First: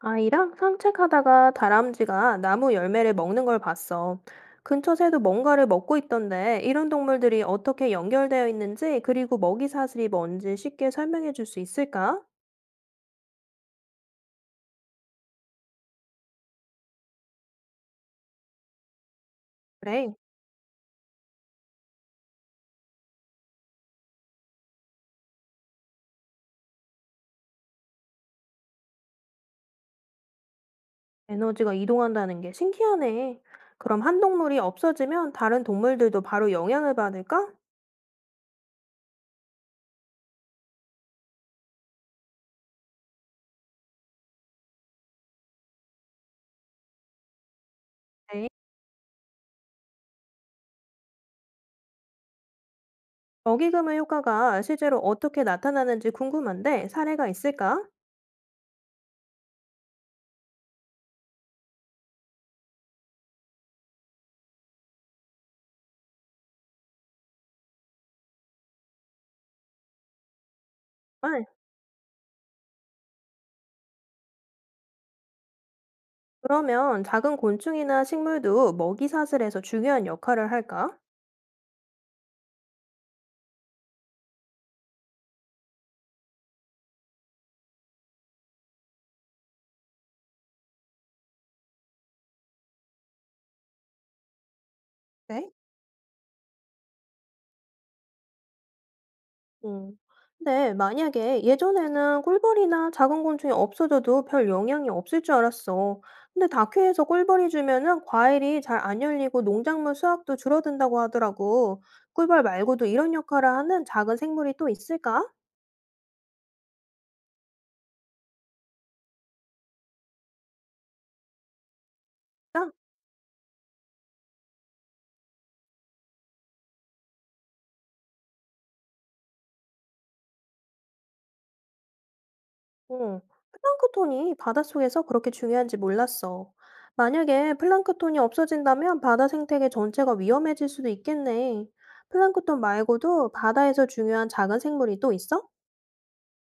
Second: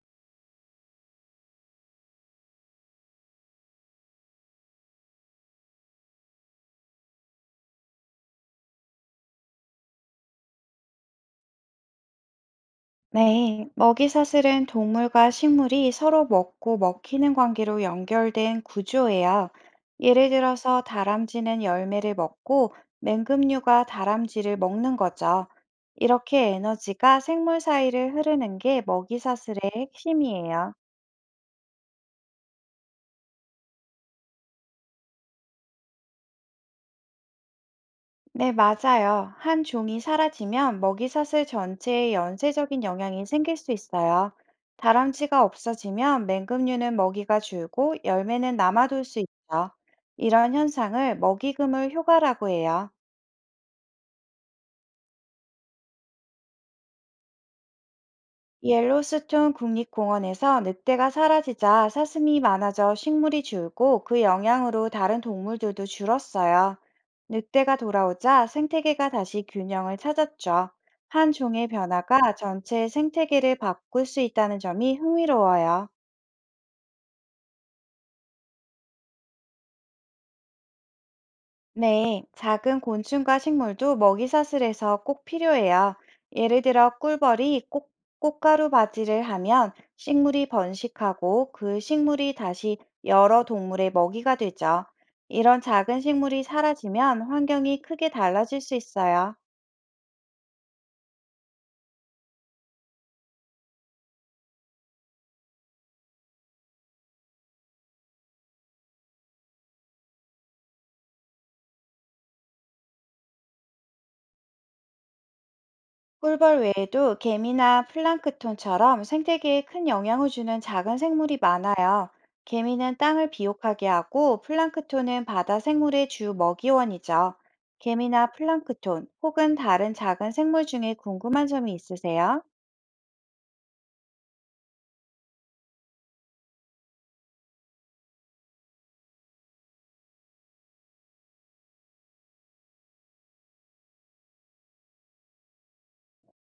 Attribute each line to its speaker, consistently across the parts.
Speaker 1: 아이랑 산책하다가 다람쥐가 나무 열매를 먹는 걸 봤어. 근처 새도 뭔가를 먹고 있던데 이런 동물들이 어떻게 연결되어 있는지 그리고 먹이 사슬이 뭔지 쉽게 설명해 줄 수 있을까?
Speaker 2: 네, 먹이사슬은 동물과 식물이 서로 먹고 먹히는 관계로 연결된 구조예요.
Speaker 1: 그래,
Speaker 2: 예를 들어서 다람쥐는 열매를 먹고 맹금류가 다람쥐를 먹는 거죠. 이렇게 에너지가 생물 사이를 흐르는 게 먹이사슬의 핵심이에요.
Speaker 1: 에너지가 이동한다는 게 신기하네. 그럼 한 동물이 없어지면 다른 동물들도 바로 영향을 받을까?
Speaker 2: 네, 맞아요. 한 종이 사라지면 먹이사슬 전체에 연쇄적인 영향이 생길 수 있어요. 다람쥐가 없어지면 맹금류는 먹이가 줄고
Speaker 1: 네.
Speaker 2: 열매는 남아돌 수 있죠. 이런 현상을 먹이금을 효과라고 해요.
Speaker 1: 먹이금을 효과가 실제로 어떻게 나타나는지 궁금한데 사례가 있을까?
Speaker 2: 옐로스톤 국립공원에서 늑대가 사라지자 사슴이 많아져 식물이 줄고 그 영향으로 다른 동물들도 줄었어요. 늑대가 돌아오자 생태계가 다시 균형을 찾았죠.
Speaker 1: 아,
Speaker 2: 한 종의 변화가 전체 생태계를 바꿀 수 있다는 점이 흥미로워요.
Speaker 1: 그러면 작은 곤충이나 식물도 먹이 사슬에서 중요한 역할을 할까?
Speaker 2: 네, 작은 곤충과 식물도 먹이 사슬에서 꼭 필요해요. 예를 들어 꿀벌이 꽃, 꽃가루 바지를 하면 식물이 번식하고 그 식물이 다시 여러 동물의 먹이가 되죠.
Speaker 1: 네.
Speaker 2: 이런 작은 식물이 사라지면 환경이 크게 달라질 수 있어요.
Speaker 1: 음. 근데 만약에 예전에는 꿀벌이나 작은 곤충이 없어져도 별 영향이 없을 줄 알았어. 근데 다큐에서 꿀벌이 주면은 과일이 잘 안 열리고 농작물 수확도 줄어든다고 하더라고. 꿀벌 말고도 이런 역할을 하는 작은 생물이 또 있을까?
Speaker 2: 꿀벌 외에도 개미나 플랑크톤처럼 생태계에 큰 영향을 주는 작은 생물이 많아요.
Speaker 1: 진짜?
Speaker 2: 개미는 땅을 비옥하게 하고 플랑크톤은 바다 생물의 주 먹이원이죠. 개미나 플랑크톤 혹은 다른 작은 생물 중에 궁금한 점이 있으세요?
Speaker 1: 어. 플랑크톤이 바닷속에서 그렇게 중요한지 몰랐어. 만약에 플랑크톤이 없어진다면 바다 생태계 전체가 위험해질 수도 있겠네. 플랑크톤 말고도 바다에서 중요한 작은 생물이 또 있어?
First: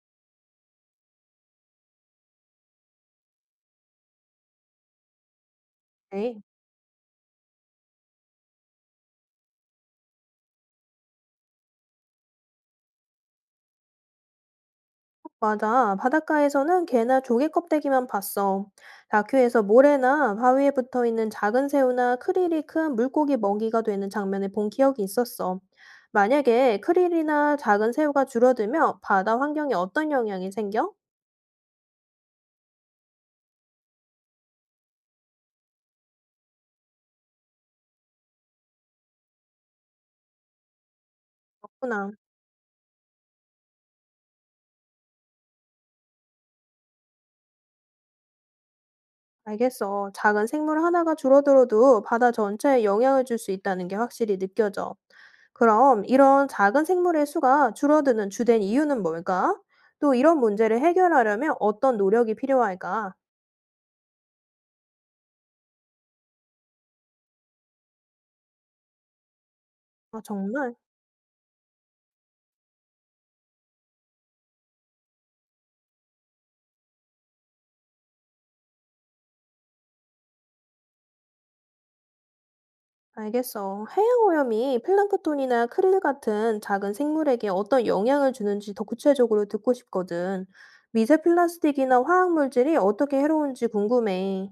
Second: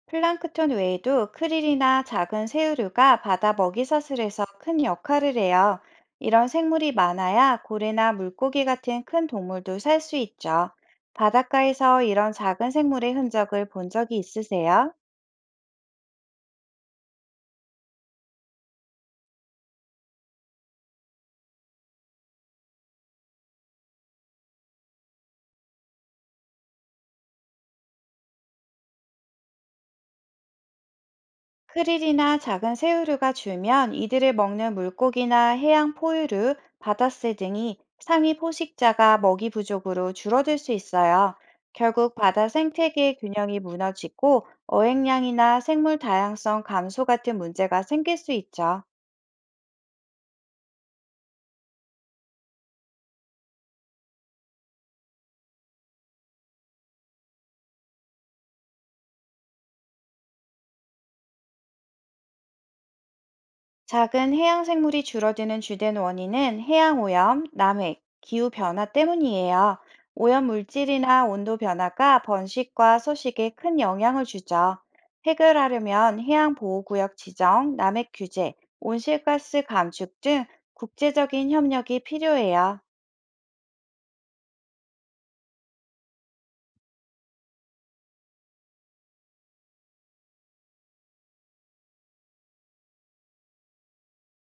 Speaker 2: 플랑크톤 외에도 크릴이나 작은 새우류가 바다 먹이 사슬에서 큰 역할을 해요.
Speaker 1: 네,
Speaker 2: 이런 생물이 많아야 고래나 물고기 같은 큰 동물도 살 수 있죠. 바닷가에서 이런 작은 생물의 흔적을 본 적이 있으세요?
Speaker 1: 맞아. 바닷가에서는 개나 조개 껍데기만 봤어. 다큐에서 모래나 바위에 붙어 있는 작은 새우나 크릴이 큰 물고기 먹이가 되는 장면을 본 기억이 있었어. 만약에 크릴이나 작은 새우가 줄어들면 바다 환경에 어떤 영향이 생겨?
Speaker 2: 크릴이나 작은 새우류가 줄면 이들을 먹는 물고기나 해양 포유류, 바다새 등이 상위 포식자가 먹이 부족으로 줄어들 수 있어요.
Speaker 1: 그렇구나.
Speaker 2: 결국 바다 생태계 균형이 무너지고 어획량이나 생물 다양성 감소 같은 문제가 생길 수 있죠.
Speaker 1: 알겠어. 작은 생물 하나가 줄어들어도 바다 전체에 영향을 줄 수 있다는 게 확실히 느껴져. 그럼 이런 작은 생물의 수가 줄어드는 주된 이유는 뭘까? 또 이런 문제를 해결하려면 어떤 노력이 필요할까?
Speaker 2: 작은 해양 생물이 줄어드는 주된 원인은 해양 오염, 남획, 기후 변화 때문이에요.
Speaker 1: 아,
Speaker 2: 오염
Speaker 1: 정말?
Speaker 2: 물질이나 온도 변화가 번식과 서식에 큰 영향을 주죠. 해결하려면 해양 보호구역 지정, 남획 규제, 온실가스 감축 등 국제적인 협력이 필요해요.
Speaker 1: 알겠어. 해양 오염이 플랑크톤이나 크릴 같은 작은 생물에게 어떤 영향을 주는지 더 구체적으로 듣고 싶거든. 미세 플라스틱이나 화학 물질이 어떻게 해로운지 궁금해.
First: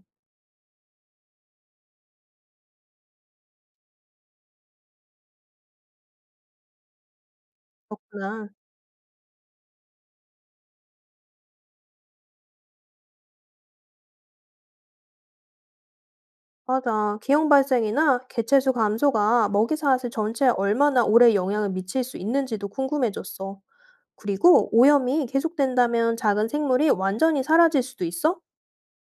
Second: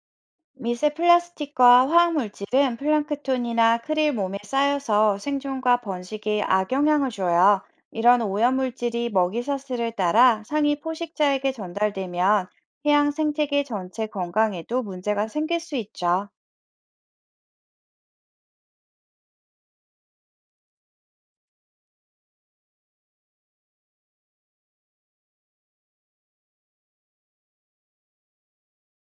Speaker 2: 미세 플라스틱과 화학물질은 플랑크톤이나 크릴 몸에 쌓여서 생존과 번식에 악영향을 줘요. 이런
Speaker 1: 그렇구나.
Speaker 2: 오염물질이 먹이사슬을 따라 상위 포식자에게 전달되면 해양 생태계 전체 건강에도 문제가 생길 수 있죠.
Speaker 1: 맞아. 기형 발생이나 개체수 감소가 먹이 사슬 전체에 얼마나 오래 영향을 미칠 수 있는지도 궁금해졌어. 그리고 오염이 계속된다면 작은 생물이 완전히 사라질 수도 있어?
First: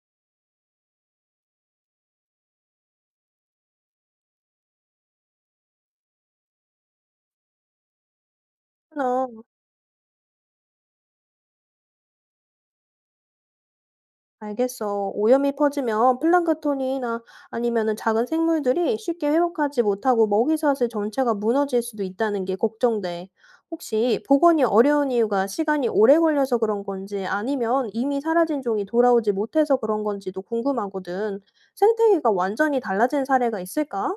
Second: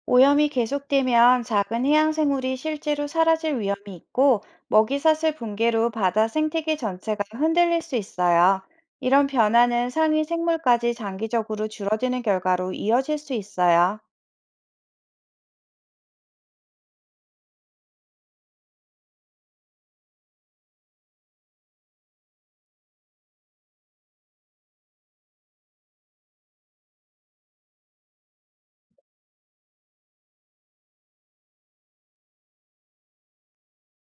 Speaker 2: 오염이 계속되면 작은 해양 생물이 실제로 사라질 위험이 있고 먹이사슬 붕괴로 바다 생태계 전체가 흔들릴 수 있어요. 이런 변화는 상위 생물까지 장기적으로 줄어드는 결과로 이어질 수 있어요.
Speaker 1: 알겠어. 오염이 퍼지면 플랑크톤이나 아니면은 작은 생물들이 쉽게 회복하지 못하고 먹이사슬 전체가 무너질 수도 있다는 게 걱정돼. 혹시 복원이 어려운 이유가 시간이 오래 걸려서 그런 건지 아니면 이미 사라진 종이 돌아오지 못해서 그런 건지도 궁금하거든. 생태계가 완전히 달라진 사례가 있을까?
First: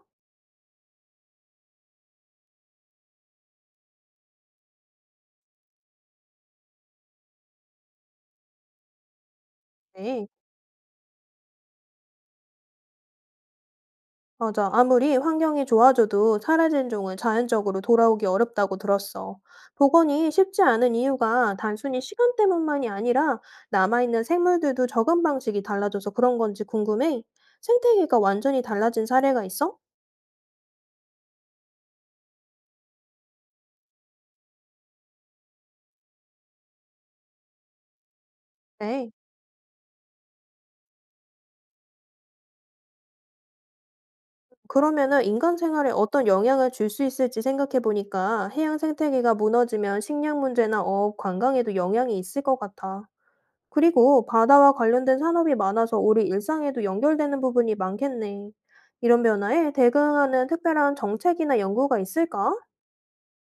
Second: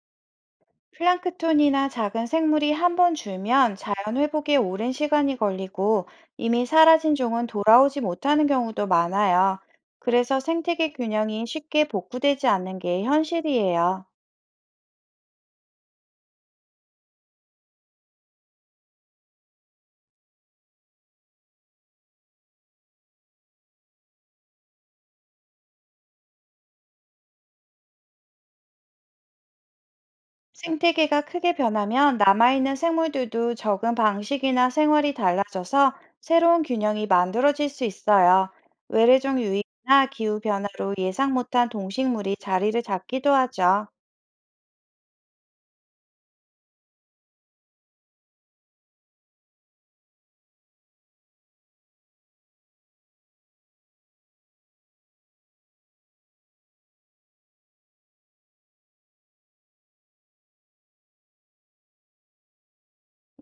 Speaker 2: 플랑크톤이나 작은 생물이 한번 줄면 자연 회복에 오랜 시간이 걸리고 이미 사라진 종은 돌아오지 못하는 경우도 많아요.
Speaker 1: 네.
Speaker 2: 그래서 생태계 균형이 쉽게 복구되지 않는 게 현실이에요.
Speaker 1: 맞아. 아무리 환경이 좋아져도 사라진 종은 자연적으로 돌아오기 어렵다고 들었어. 복원이 쉽지 않은 이유가 단순히 시간 때문만이 아니라 남아있는 생물들도 적응 방식이 달라져서 그런 건지 궁금해. 생태계가 완전히 달라진 사례가 있어?
Speaker 2: 생태계가 크게 변하면 남아있는 생물들도 적응 방식이나 생활이 달라져서 새로운 균형이 만들어질 수 있어요.
Speaker 1: 네.
Speaker 2: 외래종 유입이나 기후 변화로 예상 못한 동식물이 자리를 잡기도 하죠.
Speaker 1: 그러면은 인간 생활에 어떤 영향을 줄 수 있을지 생각해 보니까 해양 생태계가 무너지면 식량 문제나 어업, 관광에도 영향이 있을 것 같아. 그리고 바다와 관련된 산업이 많아서 우리 일상에도 연결되는 부분이 많겠네. 이런 변화에 대응하는 특별한 정책이나 연구가 있을까?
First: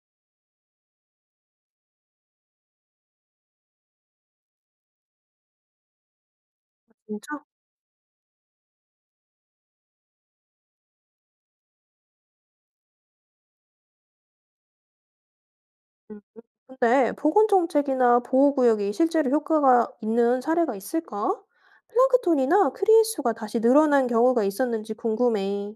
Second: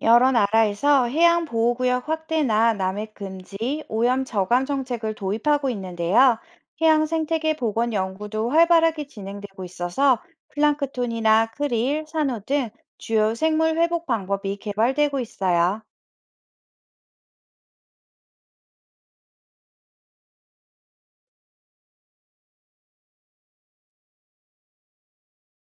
Speaker 2: 여러 나라에서 해양 보호구역 확대나 남획 금지, 오염 저감 정책을 도입하고 있는데요. 해양
Speaker 1: 진짜?
Speaker 2: 생태계 복원 연구도 활발하게 진행되고 있어서 플랑크톤이나 크릴, 산호 등 주요 생물 회복 방법이 개발되고 있어요.
Speaker 1: 음. 근데 보건 정책이나 보호구역이 실제로 효과가 있는 사례가 있을까? 플랑크톤이나 크리수가 다시 늘어난 경우가 있었는지 궁금해.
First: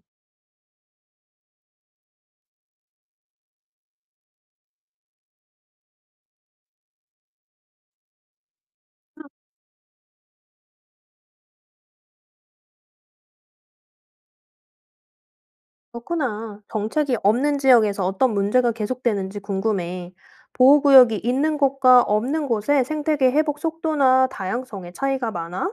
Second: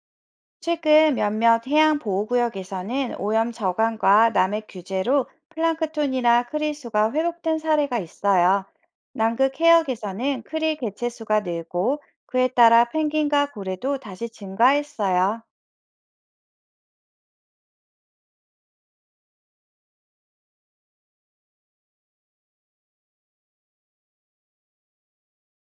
Speaker 2: 최근 몇몇 해양 보호구역에서는 오염 저감과 남획 규제로 플랑크톤이나 크릴 수가 회복된 사례가 있어요. 남극 해역에서는 크릴 개체수가 늘고 그에 따라 펭귄과 고래도 다시 증가했어요.
Speaker 1: 그렇구나. 정책이 없는 지역에서 어떤 문제가 계속되는지 궁금해. 보호구역이 있는 곳과 없는 곳의 생태계 회복 속도나 다양성의 차이가 많아?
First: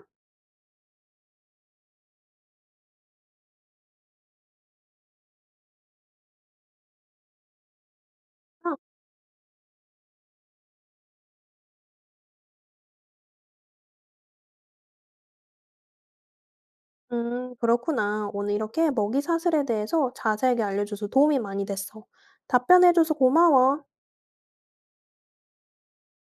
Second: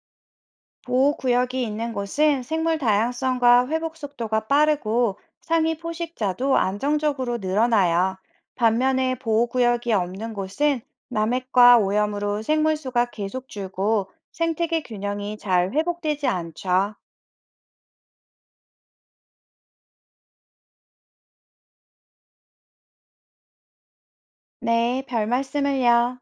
Speaker 2: 보호 구역이 있는 곳은 생물 다양성과 회복 속도가 빠르고 상위 포식자도 안정적으로 늘어나요. 반면에 보호 구역이 없는 곳은 남획과 오염으로 생물 수가 계속 줄고 생태계 균형이 잘 회복되지 않죠.
Speaker 1: 그렇구나. 오늘 이렇게 먹이 사슬에 대해서 자세하게 알려줘서 도움이 많이 됐어. 답변해줘서 고마워.
Speaker 2: 네, 별 말씀을요.